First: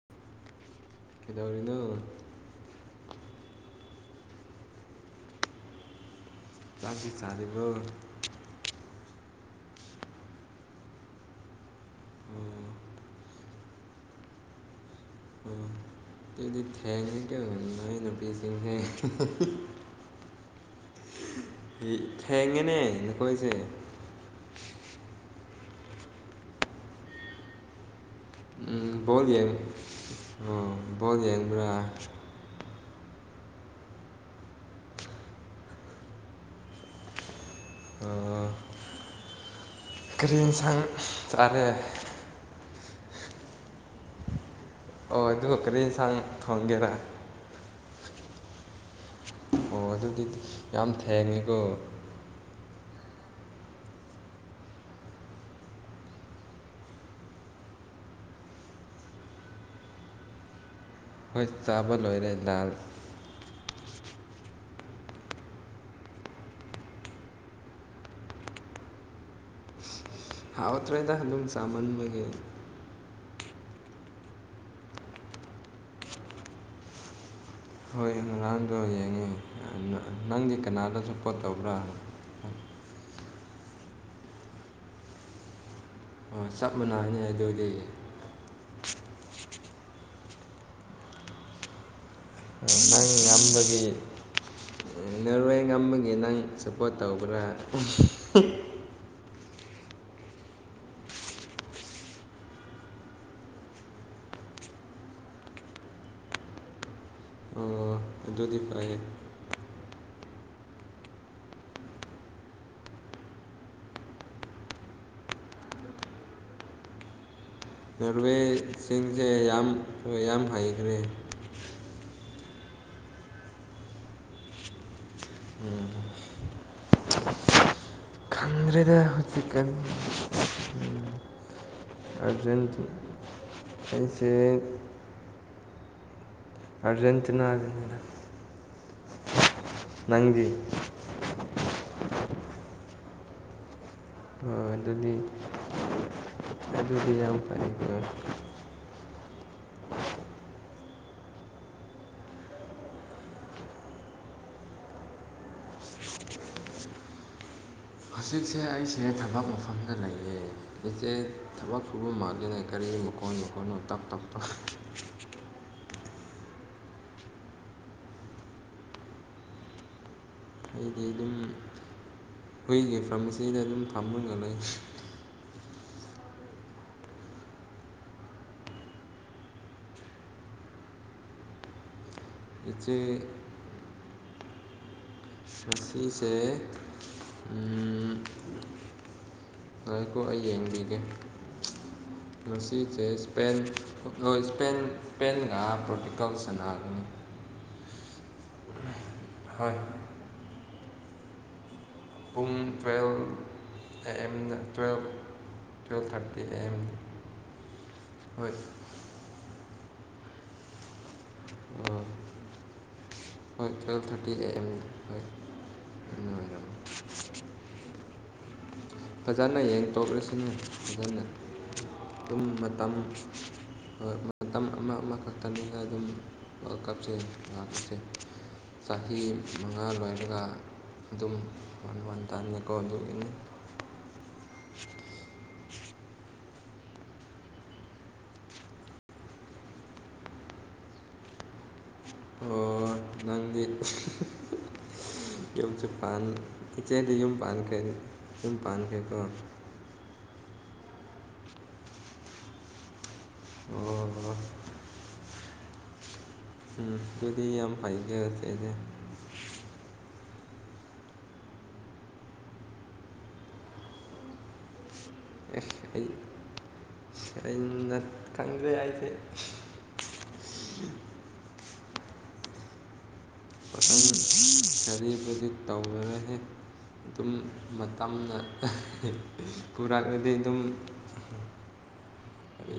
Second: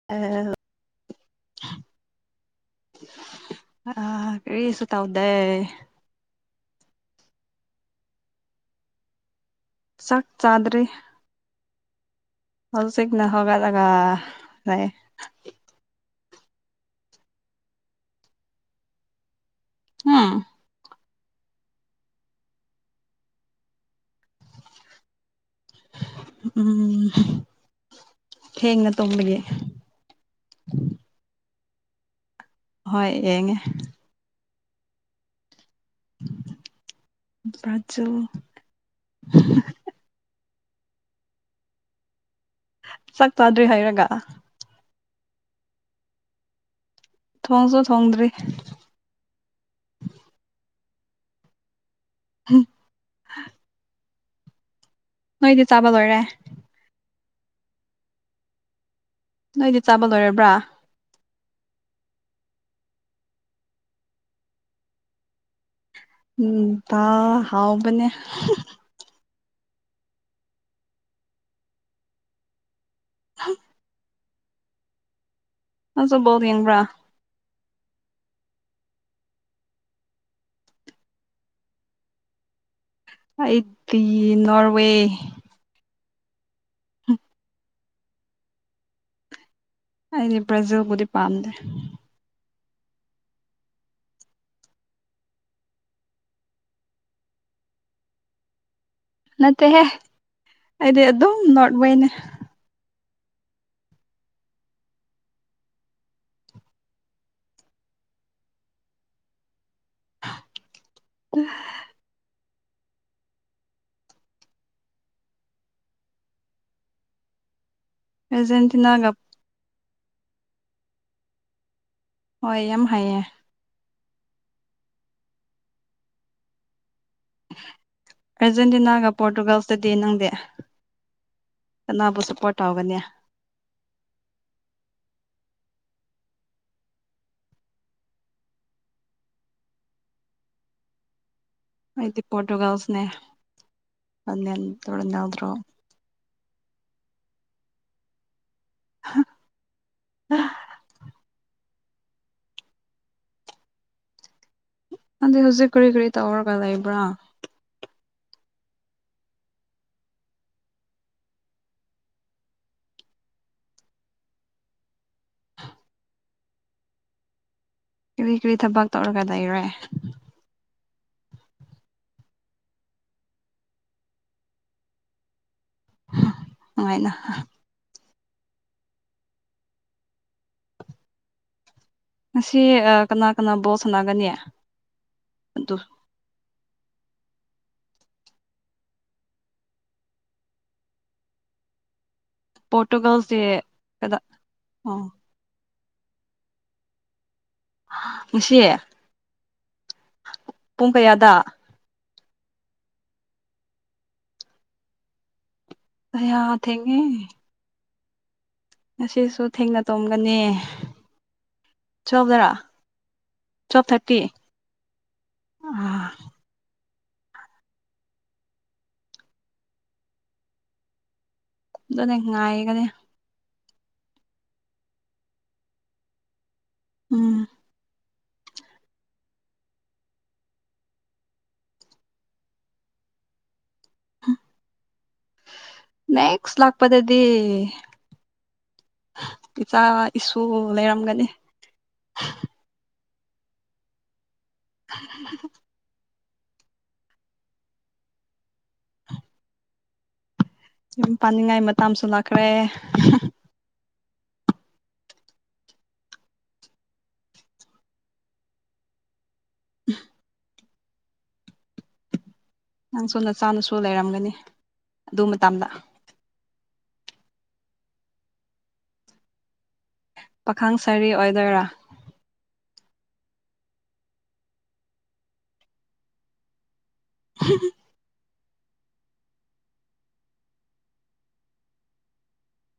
[unintelligible] ꯀꯩꯗꯧꯔꯤꯅꯣ ꯑꯥ ꯀꯔꯤꯁꯨ ꯇꯥꯎꯗꯦ ꯆꯥꯛꯇꯤ ꯆꯥꯔꯦꯕꯣ ꯆꯥꯛ ꯆꯥꯗꯔꯤ ꯎꯝ ꯍꯥꯎꯖꯤꯛꯅ ꯍꯥꯎꯒꯠꯂꯒ ꯂꯩꯌꯦ ꯎꯝ ꯑꯗꯨꯗꯤ ꯊꯦꯡꯉꯦ ꯀꫭ ꯅꫭꯏ ꯅꯨꯄꯤꯁꯤꯡ ꯁꯦ ꯍꯝ ꯊꯦꯡꯉꯦꯅꯦ ꯅꯥꯈꯣꯏꯁꯦ ꯎꯝ ꯎꯝ ꯊꯦꯡꯅ ꯕꫭꯜ ꯇꯨꯝꯕꯒꯤ ꯌꯦꯡ ꯑꯣ ꯕꯣꯜ ꯌꯦꯡꯕꯔꯥ ꯍꯣꯏ ꯌꯦꯡꯉꯦ ꯕ꯭ꯔꯖꯤꯜ ꯑꯣ ꯀꯔꯤ ꯏꯟꯁꯥꯡ ꯆꯥꯔꯦ ꯆꯥꯛ ꯆꯥꯗ꯭ꯔꯤ ꯍꯥꯏꯔꯒ ꯑꯣ ꯑꯗꯨꯒ ꯀꯔꯤ ꯌꯦꯟꯁꯥꯡ ꯊꫭꯡꯒꯦꯔꯥ ꯊꯣꯡꯁꯨ ꯊꯣꯡꯗ꯭ꯔꯤ ꯑꯣ ꯑꯗꯨꯗꯤ ꯌꯥꯝ ꯊꯦꯡꯉꯦꯀꯣ ꯍꯨꯝ ꯅꯣꯏꯗꯤ ꯆꯥꯕ ꯂꯣꯏꯔꯦ ꯅꯣꯏꯗꯤ ꯆꯥꯕ ꯂꯣꯏꯔꯕ꯭ꯔꯥ ꯍꯣꯏ ꯆꯥꯕ ꯂꯣꯏꯔꯦ ꯂꯥꯜ ꯎꯝ ꯗꯥ ꯍꯥꯎꯕꯅꯦ ꯍꯥꯎꯠꯇ꯭ꯔꯦꯗ ꯑꯗꯨꯝ ꯆꯥꯝꯃꯟꯕꯒꯤ ꯑꯩ [unintelligible] ꯅꯪꯁꯨ ꯕꯣꯜ ꯌꯦꯡꯕꯔꯥ ꯍꯣꯏ ꯔꫭꯅꯥꯜꯗꫭ ꯌꯦꯡꯉꯦ ꯅꯪꯗꯤ ꯀꯅꯥꯗ ꯁꯥꯞꯄꯣꯠ ꯇꯧꯕ꯭ꯔꯥ ꯑꯩꯗꯤ ꯅꯣꯔꯋꯦ ꯆꯞ ꯃꯥꯟꯅꯅꯤ ꯑꯗꯨꯗꯤ ꯑꯩꯗꯤ ꯕ꯭ꯔꯖꯤꯜꯕꯨꯗꯤ ꯄꯥꯝꯗꯦ ꯅꯪ ꯉꯝꯕꯒꯤ ꯅꯔꯋꯦ ꯉꯝꯕꯒꯤ ꯅꯪ ꯁꯞꯄꯣꯔꯠ ꯇꯧꯕ꯭ꯔꯥ ꯅꯠꯇꯦꯍꯦ ꯑꯩꯗꯤ ꯑꯗꯨꯝ ꯅꯣꯔꯋꯦꯅꯦ ꯑꯣ ꯑꯗꯨꯗꯤ ꯐꯤꯏꯌꯦ [unintelligible] ꯑꯥꯔꯖꯦꯟꯇꯤꯅꯥꯒ ꯔꯦꯜꯋꯦꯁꯤꯡꯁꯦ ꯌꯥꯝ ꯌꯥꯝ ꯍꯩꯈ꯭ꯔꯦ ꯍꯣꯏ ꯌꯥꯝ ꯍꯩꯌꯦ ꯎꯝ ꯈꯪꯗ꯭ꯔꯦꯗ ꯑꯔꯖꯦꯟꯇꯤꯅꯥꯒ ꯄꯣꯔꯇꯨꯒꯥꯜ ꯍꯧꯖꯤꯛꯀꯥꯟ ꯗꯥꯗꯤ ꯅꯪꯗꯤ ꯀꯅꯥꯕꯨ ꯁꯥꯞꯄꯣꯠ ꯑꯥꯔꯖꯦꯟꯇꯤꯅꯥ ꯇꯧꯒꯅꯤ ꯑꯩꯁꯦ ꯑꯔꯖꯦꯟꯇꯤꯅꯥꯅꯤꯗꯥ ꯅꯪꯗꯤ ꯑꯩꯗꯤ ꯄꫭꯔꯇꯨꯒꯥꯜꯅꯦ ꯔꫭꯅꯦꯜ ꯑꯣ ꯑꯗꯨꯗꯤ ꯔꫭꯅꯥꯜꯗꫭꯔ ꯑꯗꯨꯗꯤ ꯌꯥꯝ ꯐꯩꯌꯦ [unintelligible] [unintelligible] ꯑꯗꯨꯗꯤ ꯍꯧꯖꯤꯛ ꯀꯔꯤ ꯀꯔꯤ ꯇꯧꯔꯒ ꯂꯩꯕ꯭ꯔꯥ ꯍꯧꯖꯤꯛꯁꯦ ꯑꯩꯁꯦ ꯊꯕꯛ ꯃꯐꯝꯗ ꯂꯩꯌꯦ ꯏꯆꯦ ꯊꯕꯛ ꯈꯨꯕꯝꯃꯛꯅ ꯀꯔꯤ ꯃꯈꯣꯟ ꯃꯈꯣꯟꯅꯣ ꯇꯞ ꯇꯞ ꯇ ꯀꯔꯤ ꯀꯔꯤ ꯊꯕꯛ ꯇꯧꯔꯒ ꯂꯩꯔꯦ꯫ [unintelligible] ꯑꯈꯣꯏꯒꯤ ꯐꯥꯔꯃꯥꯁꯤꯗ ꯑꯗꯨꯝ ꯐꯥꯝꯝꯕ ꯉ ꯂꯩ꯫ ꯍꯨꯝ ꯅꯨꯡꯉꯥꯏꯅ ꯉꯁꯤ ꯏꯆꯦ ꯀꯅꯥ ꯀꯅꯥ ꯕꯣꯠ ꯁꯥꯟꯅꯥꯒꯅꯤ꯫ ꯉꯁꯤꯁꯦ ꯎꯝ ꯉꯀꯣ ꯑꯩ ꯌꯦꯡꯕꯤꯒꯦ꯫ ꯉꯁꯤꯁꯦ ꯄꯣꯔꯇꯨꯒꯜꯁꯦ ꯀꯗꯥ ꯏꯁꯄꯦꯟꯣꯏ ꯏꯁꯄꯦꯟ ꯑꯣ ꯏꯁꯄꯦꯟꯒ ꯄꯣꯔꯇꯨꯀꯜ ꯁꯅꯒꯅꯤ꯫ ꯉꯁꯤ ꯍꯣꯏ ꯄꯨꯡ ꯀꯌꯥꯗ ꯄꯨꯡ ꯇꯨꯌꯦꯞ ꯑ ꯑꯦꯝꯗ ꯇꯨꯌꯦꯞ ꯍꯥ ꯊꯦꯡꯑꯦ ꯍꯣꯏ ꯉꯁꯤꯁꯨ ꯊꯦꯡꯅ ꯇꯣꯝꯒꯅꯤ꯫ [unintelligible] ꯍꯣꯏ ꯇꯨꯋꯦꯜꯐ ꯇꯨꯌꯦꯞ ꯊꯥꯔꯇꯤ ꯊ꯭ꯔꯥꯇꯤꯗ ꯑꯦ ꯑꯦꯝ ꯍꯣꯢ [unintelligible] ꯐꯖꯅ ꯌꯦꯡꯊꯣꯛꯂꯁꯤꯅ ꯑꯗꯨꯅ ꯑꯗꯨꯅꯦ ꯇꯨꯝ ꯉꯥꯏꯒꯅꯤ ꯃꯇꯝ ꯃꯇꯝ ꯑꯃ ꯑꯃꯈꯛꯇꯅꯤꯅ ꯑꯗꯨꯝ ꯋꯥꯔꯜ ꯀꯞꯁꯦ ꯎꯝ ꯂꯥꯛꯁꯦ꯫ ꯆꯍꯤ ꯃꯉꯥ ꯂꯣꯏꯔꯒ ꯑꯗꯨꯝ ꯋꯥꯟ ꯋꯥꯟ ꯇꯥꯅꯤꯀꯣ ꯑꯗꯨꯒꯤꯅꯤ꯫ ꯅꯦꯁ ꯂꯥꯛꯄꯗꯗꯤ ꯏꯆꯥ ꯏꯁꯨ ꯂꯩꯔꯝꯒꯅꯤ꯫ ꯑꯣ ꯅꯪꯒꯤ [unintelligible] ꯌꯨꯝꯁꯨ ꯏꯆꯦꯗꯤ ꯌꯨꯝ ꯄꯥꯟꯈ꯭ꯔꯦ ꯌꯨꯝ ꯄꯥꯟꯈ꯭ꯔꯦꯀꯣ꯫ ꯌꯥꯝ ꯄꯥꯅꯤꯡꯉꯥꯏ ꯃꯇꯥꯡꯁꯨ ꯂꯥꯛꯈ꯭ꯔꯦ꯫ [unintelligible] ꯑꯣ ꯎꯝ ꯑꯗꯨꯗꯤ ꯌꯥꯝ ꯐꯩꯅꯦ ꯆꯦꯁꯦ꯫ [unintelligible] ꯅꯪꯁꯨ ꯅꯆꯥ ꯅꯁꯨ ꯂꯩꯔꯝꯒꯅꯤ꯫ ꯑꯗꯨ ꯑꯦ ꯃꯇꯝꯗ ꯑꯩ ꯑꯩꯅ ꯈꯪꯗꯦ ꯑꯩꯗꯤ꯫ ꯄꯥꯈꯪ ꯁꯔꯤ ꯑꯣꯏꯗꯣꯏꯔꯥ꯫ ꯄꯈꯪ ꯑꯔꯤꯕꯗꯤ ꯇꯧꯅꯔꯦꯍꯦ ꯇꯝꯅ ꯄꯨꯔꯛꯑꯗꯤ ꯑꯗꯨꯝ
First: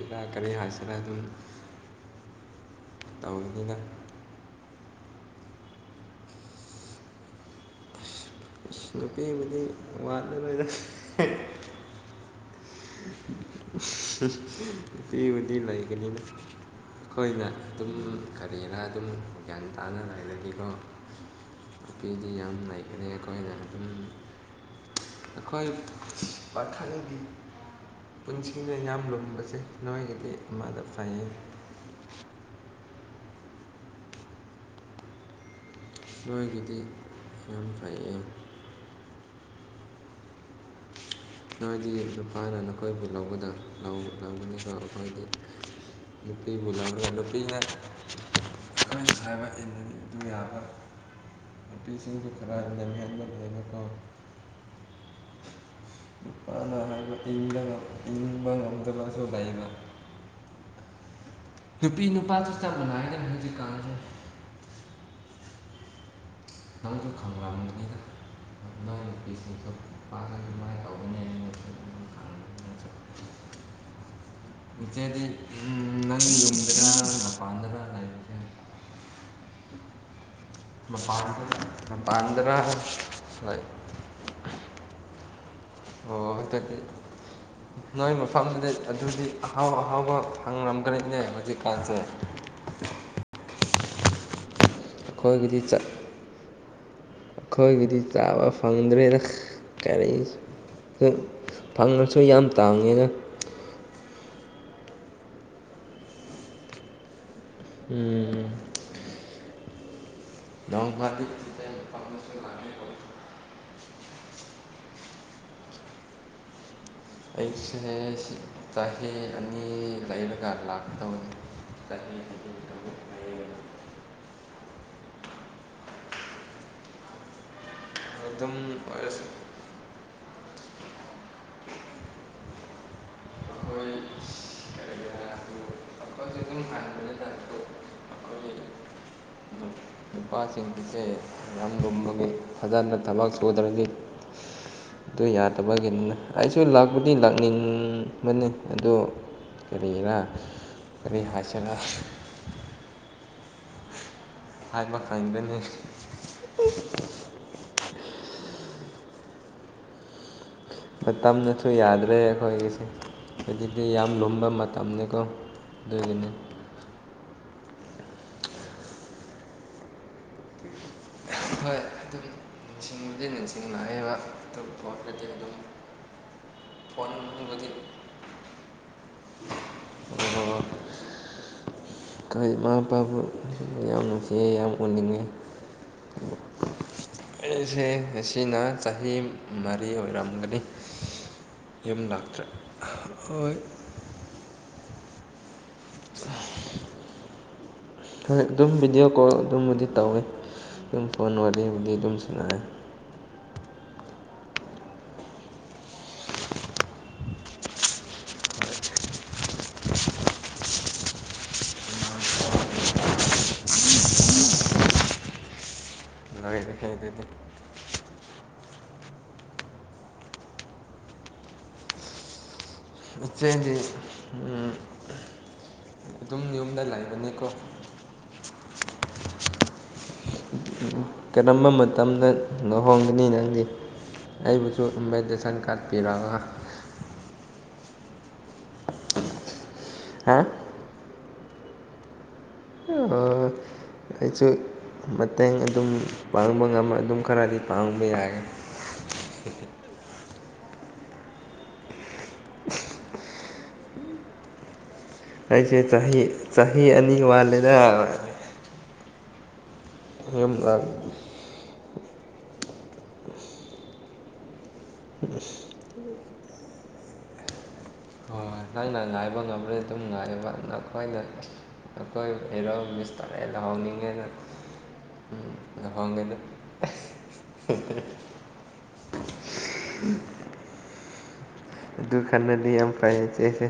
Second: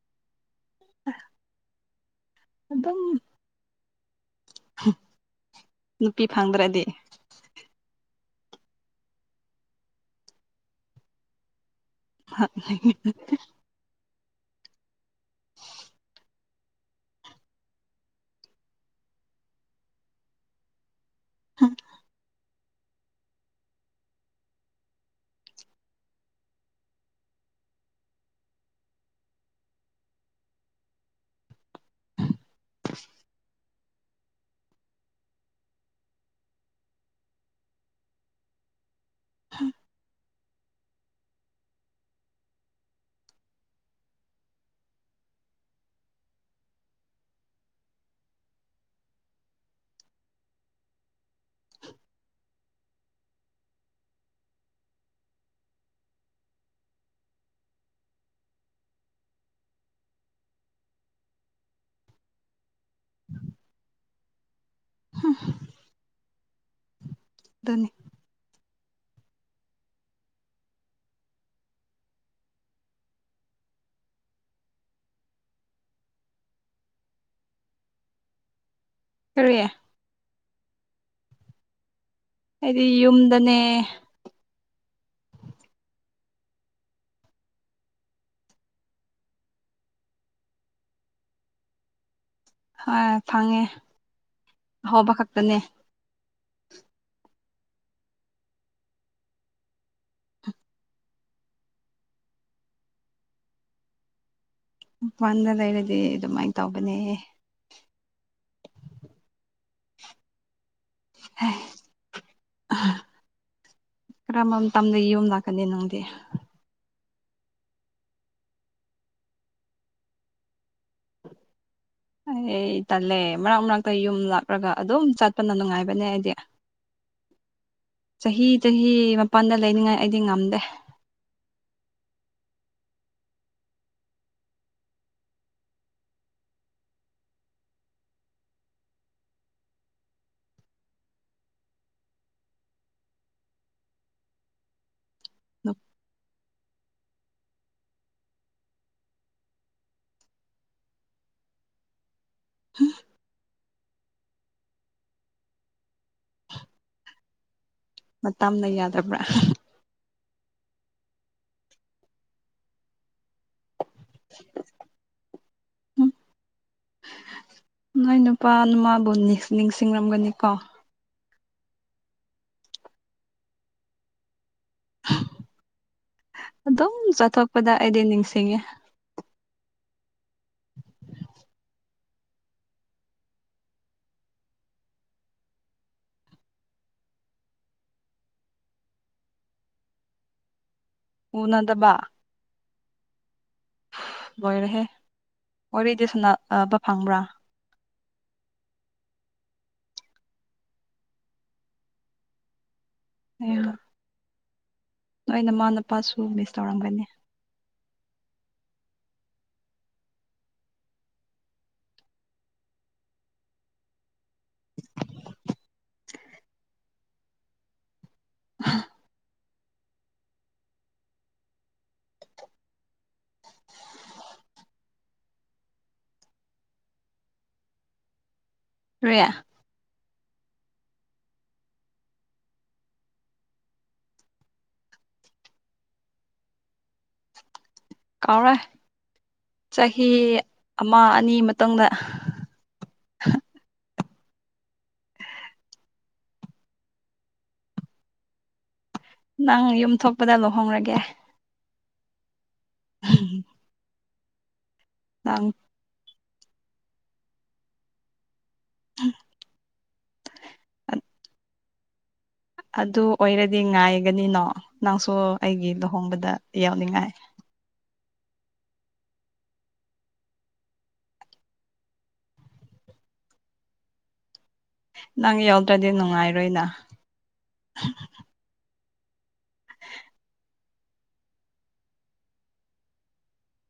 ꯏꯔꯥ ꯀꯔꯤ ꯍꯥꯏꯁꯤꯔ ꯑꯗꯨꯝ꯫ ꯑꯗꯨꯝ ꯇꯧꯕꯅꯤꯅ ꯅꯨꯄꯤ ꯐꯪꯗ꯭ꯔꯗꯤ ꯅꯨꯄꯤꯕꯨꯗꯤ ꯋꯥꯠꯂ ꯕꯣꯏꯗ꯫ [unintelligible] ꯎꯝ ꯅꯨꯄꯤ ꯕꯨꯗꯤ ꯂꯩꯒꯅꯤꯗ꯫ ꯑꯈꯣꯏꯅ ꯑꯗꯨꯝ ꯀꯔꯤꯅ ꯑꯗꯨꯝ ꯒ꯭ꯌꯥꯟ ꯇꯥꯅꯔꯒꯗꯤꯀꯣ꯫ ꯅꯨꯄꯤꯗꯤ ꯌꯥꯝ ꯂꯩꯈꯔꯦ ꯑꯈꯣꯏꯗ [unintelligible] ꯑꯩꯈꯣꯏ ꯄꯥꯈꯪꯗꯤ ꯄꯨꯟꯁꯤꯅ ꯏ ꯂꯨꯝꯕꯁꯦ ꯅꯣꯏꯒꯤꯗꯤ ꯑꯃꯗ ꯐꯩꯌꯦ꯫ [unintelligible] ꯅꯣꯏꯒꯤꯗꯤ ꯌꯥꯝ ꯐꯩꯌꯦ ꯎꯝ [inaudible] ꯅꯣꯏꯗꯤ ꯅꯨꯨꯄꯥꯅ ꯅꯈꯣꯏꯕꯨ ꯂꯧꯒꯗꯕ ꯂꯧꯒꯗꯕꯅꯤꯀꯣ ꯑꯩꯈꯣꯏꯗꯤ ꯅꯨꯄꯤꯕꯨ ꯂꯧꯔꯥ ꯅꯨꯄꯤꯅ ꯑꯩꯈꯣꯏꯅ ꯍꯥꯏꯕ ꯏꯟꯕꯥ ꯌꯥꯕ ꯅꯨꯄꯤꯁꯤꯡꯁꯨ ꯈꯔ ꯂꯝꯍꯦꯟꯕ ꯂꯩꯅꯀꯣ ꯅꯨꯄꯥꯅ ꯍꯥꯏꯕ ꯏꯟꯕ ꯏꯟꯕ ꯉꯝꯗꯕꯁꯨ ꯂꯩꯕ ꯅꯨꯄꯤ ꯅꯨꯄꯥꯁꯨ ꯆꯞ ꯃꯥꯟꯅꯩ ꯍꯥꯏꯅ ꯍꯧꯖꯤꯛꯀꯥꯟꯁꯦ [unintelligible] [unintelligible] ꯗꯨꯅꯤ [unintelligible] ꯅꯨꯄꯥꯅ ꯑꯃꯥꯏꯅ ꯇꯧꯕꯅꯦꯅ [unintelligible] ꯏꯆꯦꯗꯤ ꯎꯝ ꯅꯪꯒꯤ ꯌꯨꯝꯗꯔꯥ ꯃꯄꯥꯟꯗꯔ ꯀꯔꯤꯌꯦ ꯃꯄꯥꯟ [unintelligible] ꯃꯄꯥꯟ ꯑꯩꯗꯤ ꯌꯨꯝꯗꯅꯦ ꯑꯣ ꯑꯗꯨꯗꯤ ꯅꯣꯏ ꯃꯐꯝꯗꯨꯗ ꯑꯗꯨꯗꯤ ꯑꯍꯥꯎ ꯑꯍꯥꯎꯕ ꯐꯪꯔꯝꯒꯅꯤꯅꯦ ꯍꯧꯖꯤꯛꯀꯥꯟꯁꯦ ꯍꯣꯏ ꯐꯪꯉꯦ ꯑꯍꯥꯎꯕ ꯑꯩꯈꯣꯏꯒꯤꯗꯤ ꯈꯛꯇꯅꯦ ꯆꯠ ꯑꯩꯈꯣꯏꯒꯤꯗꯤ ꯆꯥꯕ ꯐꯪꯗ꯭ꯔꯦꯗ ꯀꯔꯤ ꯎꯝ ꯐꯪꯉꯁꯨ ꯌꯥꯝ ꯇꯥꯡꯉꯦꯅꯦ ꯃꯄꯥꯟꯗ ꯂꯩꯔꯗꯤ ꯑꯗꯨꯃꯥꯏ ꯇꯧꯕꯅꯦ ꯎꯝ ꯅꯣꯡ ꯐꯥꯟꯗꯤ [unintelligible] ꯀꯔꯝꯕ ꯃꯇꯝꯗ ꯌꯨꯝ ꯂꯥꯛꯀꯅꯤ ꯅꯪꯗꯤ ꯑꯩꯁꯦ ꯆꯍꯤ ꯑꯅꯤ ꯂꯩꯔꯒ ꯂꯥꯛꯀꯗꯧꯅꯤ ꯆꯍꯤ ꯑꯅꯤ ꯑꯩ ꯑꯃꯨꯛ ꯇꯜꯂꯦ ꯂꯩꯌꯦ ꯃꯔꯛ ꯃꯔꯛꯇ ꯌꯨꯝ ꯂꯥꯛꯔꯒ ꯑꯗꯨꯝ ꯆꯠꯄꯅ ꯅꯨꯡꯉꯥꯏꯕꯅꯦ ꯑꯩꯗꯤ ꯆꯍꯤ ꯑꯗꯨꯝ ꯆꯍꯤ ꯑꯣꯏꯔꯁꯨ ꯃꯄꯥꯟꯗ ꯂꯩꯅꯤꯡꯉꯥꯏ ꯑꯩꯗꯤ ꯉꯝꯗꯦ ꯑꯩꯈꯣꯏ [unintelligible] [unintelligible] ꯅꯨꯄꯥꯁꯤꯡꯁꯦ ꯌꯥꯝ ꯂꯨꯝꯃꯒꯤ ꯐꯖꯅ ꯊꯕꯛ ꯁꯨꯗ꯭ꯔꯗꯤ ꯑꯗꯨ ꯌꯥꯗꯕꯒꯤꯅꯤꯅ ꯑꯩꯁꯨ ꯂꯥꯛꯄꯨꯗꯤ ꯂꯥꯛꯅꯤꯡꯕꯅꯤ ꯑꯗꯨ ꯀꯔꯤꯔꯥ ꯀꯔꯤ ꯍꯥꯏꯁꯤꯔꯥ ꯍꯥꯏꯕ ꯈꯪꯗꯦꯅꯦ ꯃꯇꯝꯅ ꯌꯥꯗꯕ꯭ꯔꯥ ꯃꯇꯝꯅꯁꯨ ꯌꯥꯗ꯭ꯔꯦ ꯑꯩꯈꯣꯏꯒꯤꯁꯦ ꯍꯧꯖꯤꯛꯇꯤ ꯌꯥꯝ ꯂꯨꯝꯕ ꯃꯇꯝꯅꯤꯀꯣ ꯑꯗꯨꯒꯤꯅꯤ ꯅꯣꯢ ꯅꯨꯄꯥ ꯃꯥꯕꯨ ꯅꯤꯁ ꯅꯤꯡꯁꯤꯡꯔꯝꯒꯅꯤ ꯀꯣ ꯍꯣꯏ ꯑꯗꯨꯝ ꯏꯁꯤꯡꯕꯨꯗꯤ ꯅꯤꯡꯁꯤꯡ ꯂꯥꯛꯑꯦꯕ ꯑꯗꯣ ꯄꯣꯠꯇꯗꯤ ꯑꯗꯨꯝ ꯑꯗꯨꯝ ꯐꯣꯟꯕꯨꯗꯤ ꯆꯠꯊꯣꯛꯄꯗ ꯑꯩꯗꯤ ꯅꯤꯡꯁꯤꯡꯉꯦ ꯍꯣ ꯍꯣ ꯍꯣꯏ ꯈꯔ ꯏꯃꯥ ꯏꯄꯥꯕꯨ ꯌꯥꯝ ꯅꯨꯡꯁꯤꯌꯦ ꯌꯥꯝ ꯎꯅꯤꯡꯉꯦ [inaudible] ꯑꯩꯁꯦ ꯉꯁꯤꯅ ꯆꯍꯤ ꯃꯔꯤ ꯑꯣꯏꯔꯝꯒꯅꯤ ꯎꯅꯗꯕ ꯌꯨꯝ ꯂꯥꯛꯇ꯭ꯔꯦ [unintelligible] ꯂꯣꯏꯔꯦꯍꯦ ꯋꯥꯔꯤꯗꯤ ꯁꯨꯅꯥꯑꯕ ꯐꯪꯕ꯭ꯔꯥ ꯍꯣꯏ ꯑꯗꯨꯝ ꯚꯤꯗꯤꯑꯣ ꯀꯣꯜ ꯑꯗꯨꯝꯕꯨꯗꯤ ꯇꯧꯋꯦ ꯌꯨꯝ ꯐꯣꯟ ꯋꯥꯔꯤꯕꯨꯗꯤ ꯑꯗꯨꯝ ꯁꯥꯅꯩ ꯑꯌꯥ ꯅꯣꯏ ꯅꯃꯥ ꯅꯄꯥꯁꯨ ꯃꯤꯁ ꯇꯧꯔꯝꯒꯅꯤ ꯍ ꯑꯗꯨ ꯎꯝ [unintelligible] ꯏꯆꯦꯗꯤ ꯑꯗꯨꯝ ꯌꯨꯝꯗ ꯂꯩꯕꯅꯤꯀꯣ ꯔꯔꯤꯌꯥ [unintelligible] ꯎ [inaudible] ꯀꯔꯝꯕ ꯃꯇꯝꯗ ꯂꯨꯍꯣꯡꯒꯅꯤ ꯅꯪꯗꯤ ꯑꯩꯕꯨꯁꯨ ꯏꯟꯚꯥꯏꯇꯦꯁꯟ ꯀꯥꯔꯠ ꯄꯤꯔꯒ ꯀꯥꯎꯔꯦ ꯆꯍꯤ ꯍꯥ ꯑꯃ ꯑꯅꯤ ꯃꯇꯪꯗ ꯑ ꯑꯩꯁꯨ ꯃꯇꯦꯡ ꯑꯗꯨꯝ ꯄꯥꯡꯕ ꯉꯝ ꯑꯗꯨꯝ ꯈꯔꯗꯤ ꯄꯥꯡꯕ ꯌꯥꯒꯦ ꯅꯪ ꯌꯨꯝ ꯊꯣꯛꯄꯗ ꯂꯨꯍꯣꯡꯔꯒꯦ ꯎꯝ [inaudible] ꯑꯩꯁꯦ ꯆꯍꯤ ꯆꯍꯤ ꯑꯅꯤ ꯋꯥꯜꯂꯦꯗ ꯎꯝ [unintelligible] ꯌꯨꯝꯂꯥꯛ ꯑꯗꯨ ꯑꯣꯏꯔꯗꯤ ꯉꯥꯏꯒꯅꯤꯅꯣ ꯅꯪꯁꯨ ꯑꯩꯒꯤ ꯂꯨꯍꯣꯡꯕꯗ ꯌꯥꯎꯅꯤꯡꯉꯥꯏ ꯍꯣꯏ ꯅꯪꯅ ꯉꯥꯏꯕ ꯉꯝꯕ꯭ꯔꯗꯤ ꯑꯗꯨꯝ ꯉꯥꯏꯕ ꯅꯈꯣꯏꯅ ꯑꯩꯈꯣꯏ ꯑꯦꯔꯣ ꯁ ꯇꯥꯔꯦ ꯂꯧꯍꯥꯎꯅꯤꯡꯉꯦꯅ [unintelligible] ꯅꯪ ꯌꯥꯎꯗ꯭ꯔꯗꯤ ꯅꯨꯡꯉꯥꯏꯔꯣꯏꯅ [unintelligible] ꯎꯝ ꯑꯗꯨ ꯈꯟꯅꯗꯤ ꯌꯥꯝ ꯐꯩ ꯆꯦꯁꯦ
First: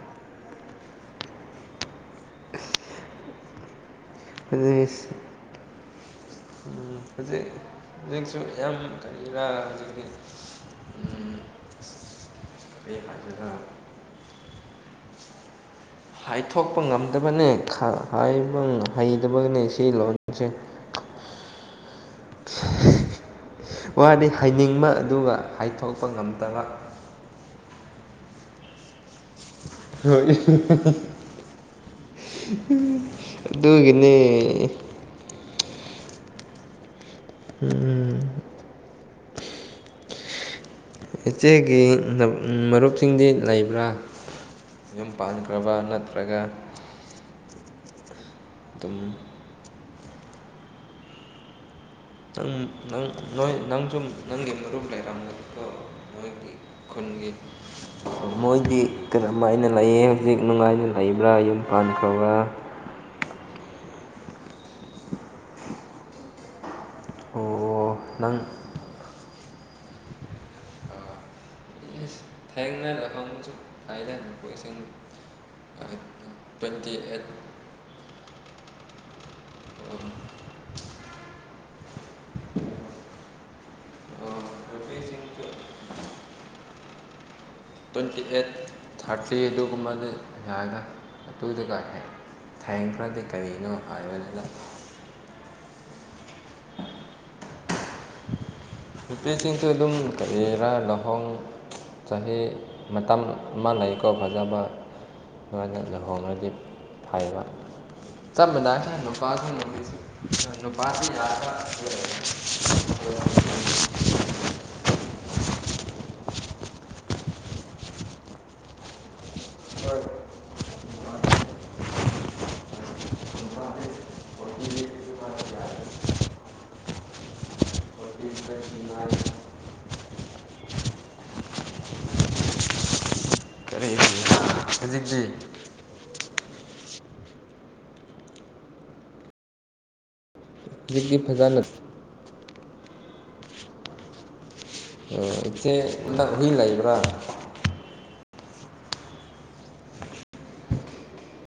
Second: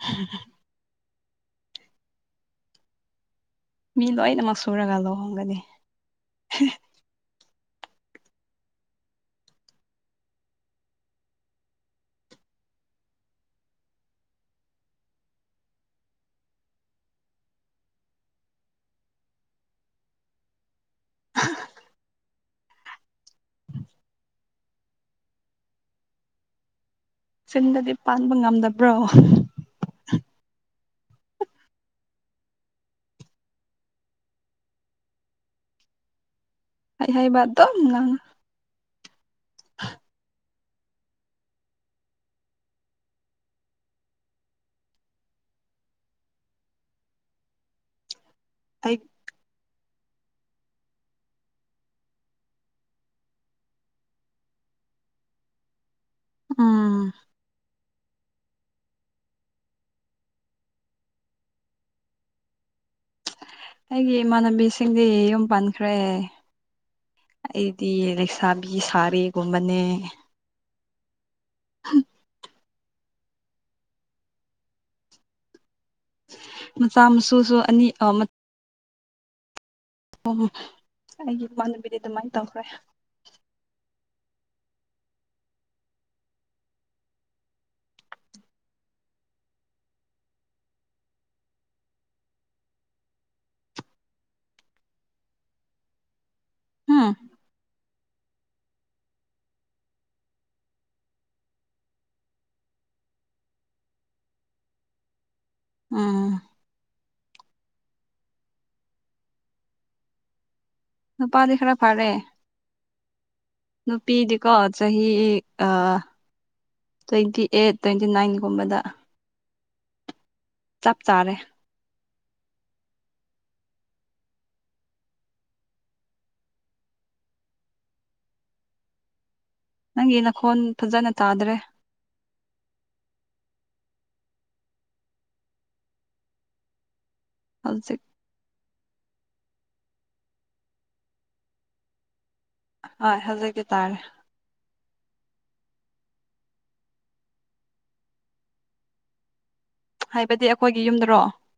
ꯎꯝ ꯃꯤ ꯂꯣꯏꯅꯃꯛ ꯁꯨꯔꯒ ꯍꯧꯖꯤꯛ ꯂꯨꯍꯣꯡꯒꯅꯤ ꯎ ꯍꯧꯖꯤꯛ ꯍꯧꯖꯤꯛꯁꯨ ꯌꯥꯝ ꯀꯔꯤꯔꯥ ꯍꯧꯖꯤꯛꯇꯤ ꯑꯩ ꯍꯥꯏꯖꯅ [unintelligible] ꯍꯥꯏꯊꯣꯛꯄ ꯉꯝꯗꯕꯅꯦꯕ ꯍꯩꯗꯕꯅꯦ ꯁꯤ ꯂꯣꯟꯁꯦ [unintelligible] ꯋꯥꯗꯤ ꯍꯥꯏꯅꯤꯡꯕ ꯑꯗꯨꯒ ꯍꯥꯏꯊꯣꯛꯄ ꯉꯝꯗꯕ ꯁꯤꯟꯗꯗꯤ ꯄꯥꯟꯕ ꯉꯝꯗꯕ꯭ꯔꯣ ꯍ ꯑꯗꯨꯒꯤꯅꯦ ꯑꯩ ꯍꯕꯥꯗ ꯉ ꯎꯝ [unintelligible] ꯏꯆꯦꯒꯤ ꯃꯔꯨꯞꯁꯤꯡꯗꯤ ꯂꯩꯕ꯭ꯔꯥ ꯌꯨꯝ ꯄꯥꯟꯈ꯭ꯔꯕ ꯅꯠꯇ꯭ꯔꯒ ꯑꯩ ꯑꯗꯨꯨꯝ ꯅꯪ ꯅꯪ ꯅꯣꯏ ꯅꯪꯁꯨ ꯅꯪꯒꯤ ꯃꯔꯨꯝ ꯂꯩꯔꯝꯒꯗꯣ ꯑꯩꯈꯣꯏꯒꯤ ꯎꯝ ꯈꯨꯟꯒꯤ [unintelligible] ꯃꯣꯏꯗꯤ ꯀꯔꯝ ꯍꯥꯏꯅ ꯂꯩꯌꯦ ꯍꯧꯖꯤꯛ ꯅꯨꯡꯉꯥꯏꯅ ꯂꯩꯕ꯭ꯔꯥ ꯌꯨꯝ ꯄꯥꯟꯈ꯭ꯔꯕ꯭ꯔꯥ ꯑꯩꯒꯤ ꯏꯃꯥꯟꯅꯕꯤꯁꯤꯡꯗꯤ ꯌꯨꯝ ꯄꯥꯟꯈ꯭ꯔꯦ ꯑꯩꯗꯤ ꯑꯣ ꯅꯪ ꯂꯦꯛꯁꯥꯕꯤ ꯐ ꯁꯥꯔꯤꯒꯨꯝꯕꯅꯦ ꯎꯝ ꯊꯦꯡꯅꯔ ꯍꯪꯕꯁꯨ ꯍꯥꯏꯗꯅ ꯄꯣꯁꯤꯡ ꯃꯆꯥ ꯃꯁꯨꯁꯨ ꯑꯅꯤ ꯑꯣ ꯑꯩꯒꯤ ꯏꯃꯥꯟꯅꯕꯤꯗꯤ ꯑꯗꯨꯃꯥꯏꯅ ꯇꯧꯈ꯭ꯔꯦ ꯑꯣ ꯔꯨꯄꯤꯁꯤꯡ ꯇꯨ ꯇ꯭ꯋꯦꯟꯇꯤ ꯑꯩꯠ ꯊꯥꯔꯇꯤ ꯑꯗꯨꯒꯨꯝꯕꯅ ꯌꯥꯅ ꯑꯗꯨꯏꯗꯒ ꯍꯥꯏ ꯊꯌꯦꯡ ꯈꯔꯗꯤ ꯀꯔꯤꯅꯣ ꯍꯥꯏꯕꯅꯤꯅ ꯎꯝ ꯅꯨꯄꯤꯁꯤꯡꯁꯨ ꯑꯗꯨꯝ ꯀꯛꯑꯦꯔꯥ ꯂꯨꯍꯣꯡ ꯆꯍꯤ ꯃꯇꯝ ꯑꯃ ꯂꯩꯀꯣ ꯐꯖꯕ ꯅꯉꯅ ꯎꯝ ꯂꯨꯍꯣꯡꯉꯗꯤ ꯐꯩꯕ ꯆꯞ ꯃꯥꯟꯅꯏꯅ ꯅꯨꯄꯥꯁꯤꯡ ꯅꯨꯄꯤꯁꯤ ꯅꯨꯄꯥꯁꯤ ꯌꯥꯗ ꯅꯨꯄꯥꯗꯤ ꯈꯔ ꯐꯔꯦ ꯂꯩ ꯅꯨꯄꯤꯗꯤꯀꯣ ꯆꯍꯤ ꯇ꯭ꯋꯦꯟꯇꯤ ꯑꯩꯠ ꯇ꯭ꯋꯦꯟꯇꯤ ꯅꯥꯏꯟꯒꯨꯝꯕꯗ ꯍꯣꯏ ꯆꯞ ꯆꯥꯔꯦ ꯅꯨꯄꯥꯗꯤ ꯐꯣꯔꯇꯤ ꯑꯗꯨꯃꯥꯏꯅ ꯌꯥꯏ. ꯅꯪꯒꯤ ꯅꯈꯣꯟ ꯐꯖꯅ ꯇꯥꯗ꯭ꯔꯦ ꯀꯔꯤ ꯍꯧꯖꯤꯛꯀꯤ ꯍꯜꯖꯤꯛ ꯍꯧꯖꯤꯛꯇꯤ ꯐꯖꯅ ꯍꯣꯏ ꯍꯧꯖꯀꯤꯦ ꯇꯥꯔꯦ ꯑꯣ ꯏꯆꯦꯥꯛ ꯍꯨꯏ ꯂ ꯂꯩꯕ꯭ꯔꯥ ꯍꯥꯏꯕꯗꯤ ꯑꯩꯈꯣꯏꯒꯤ ꯌꯨꯝꯗꯔꯣ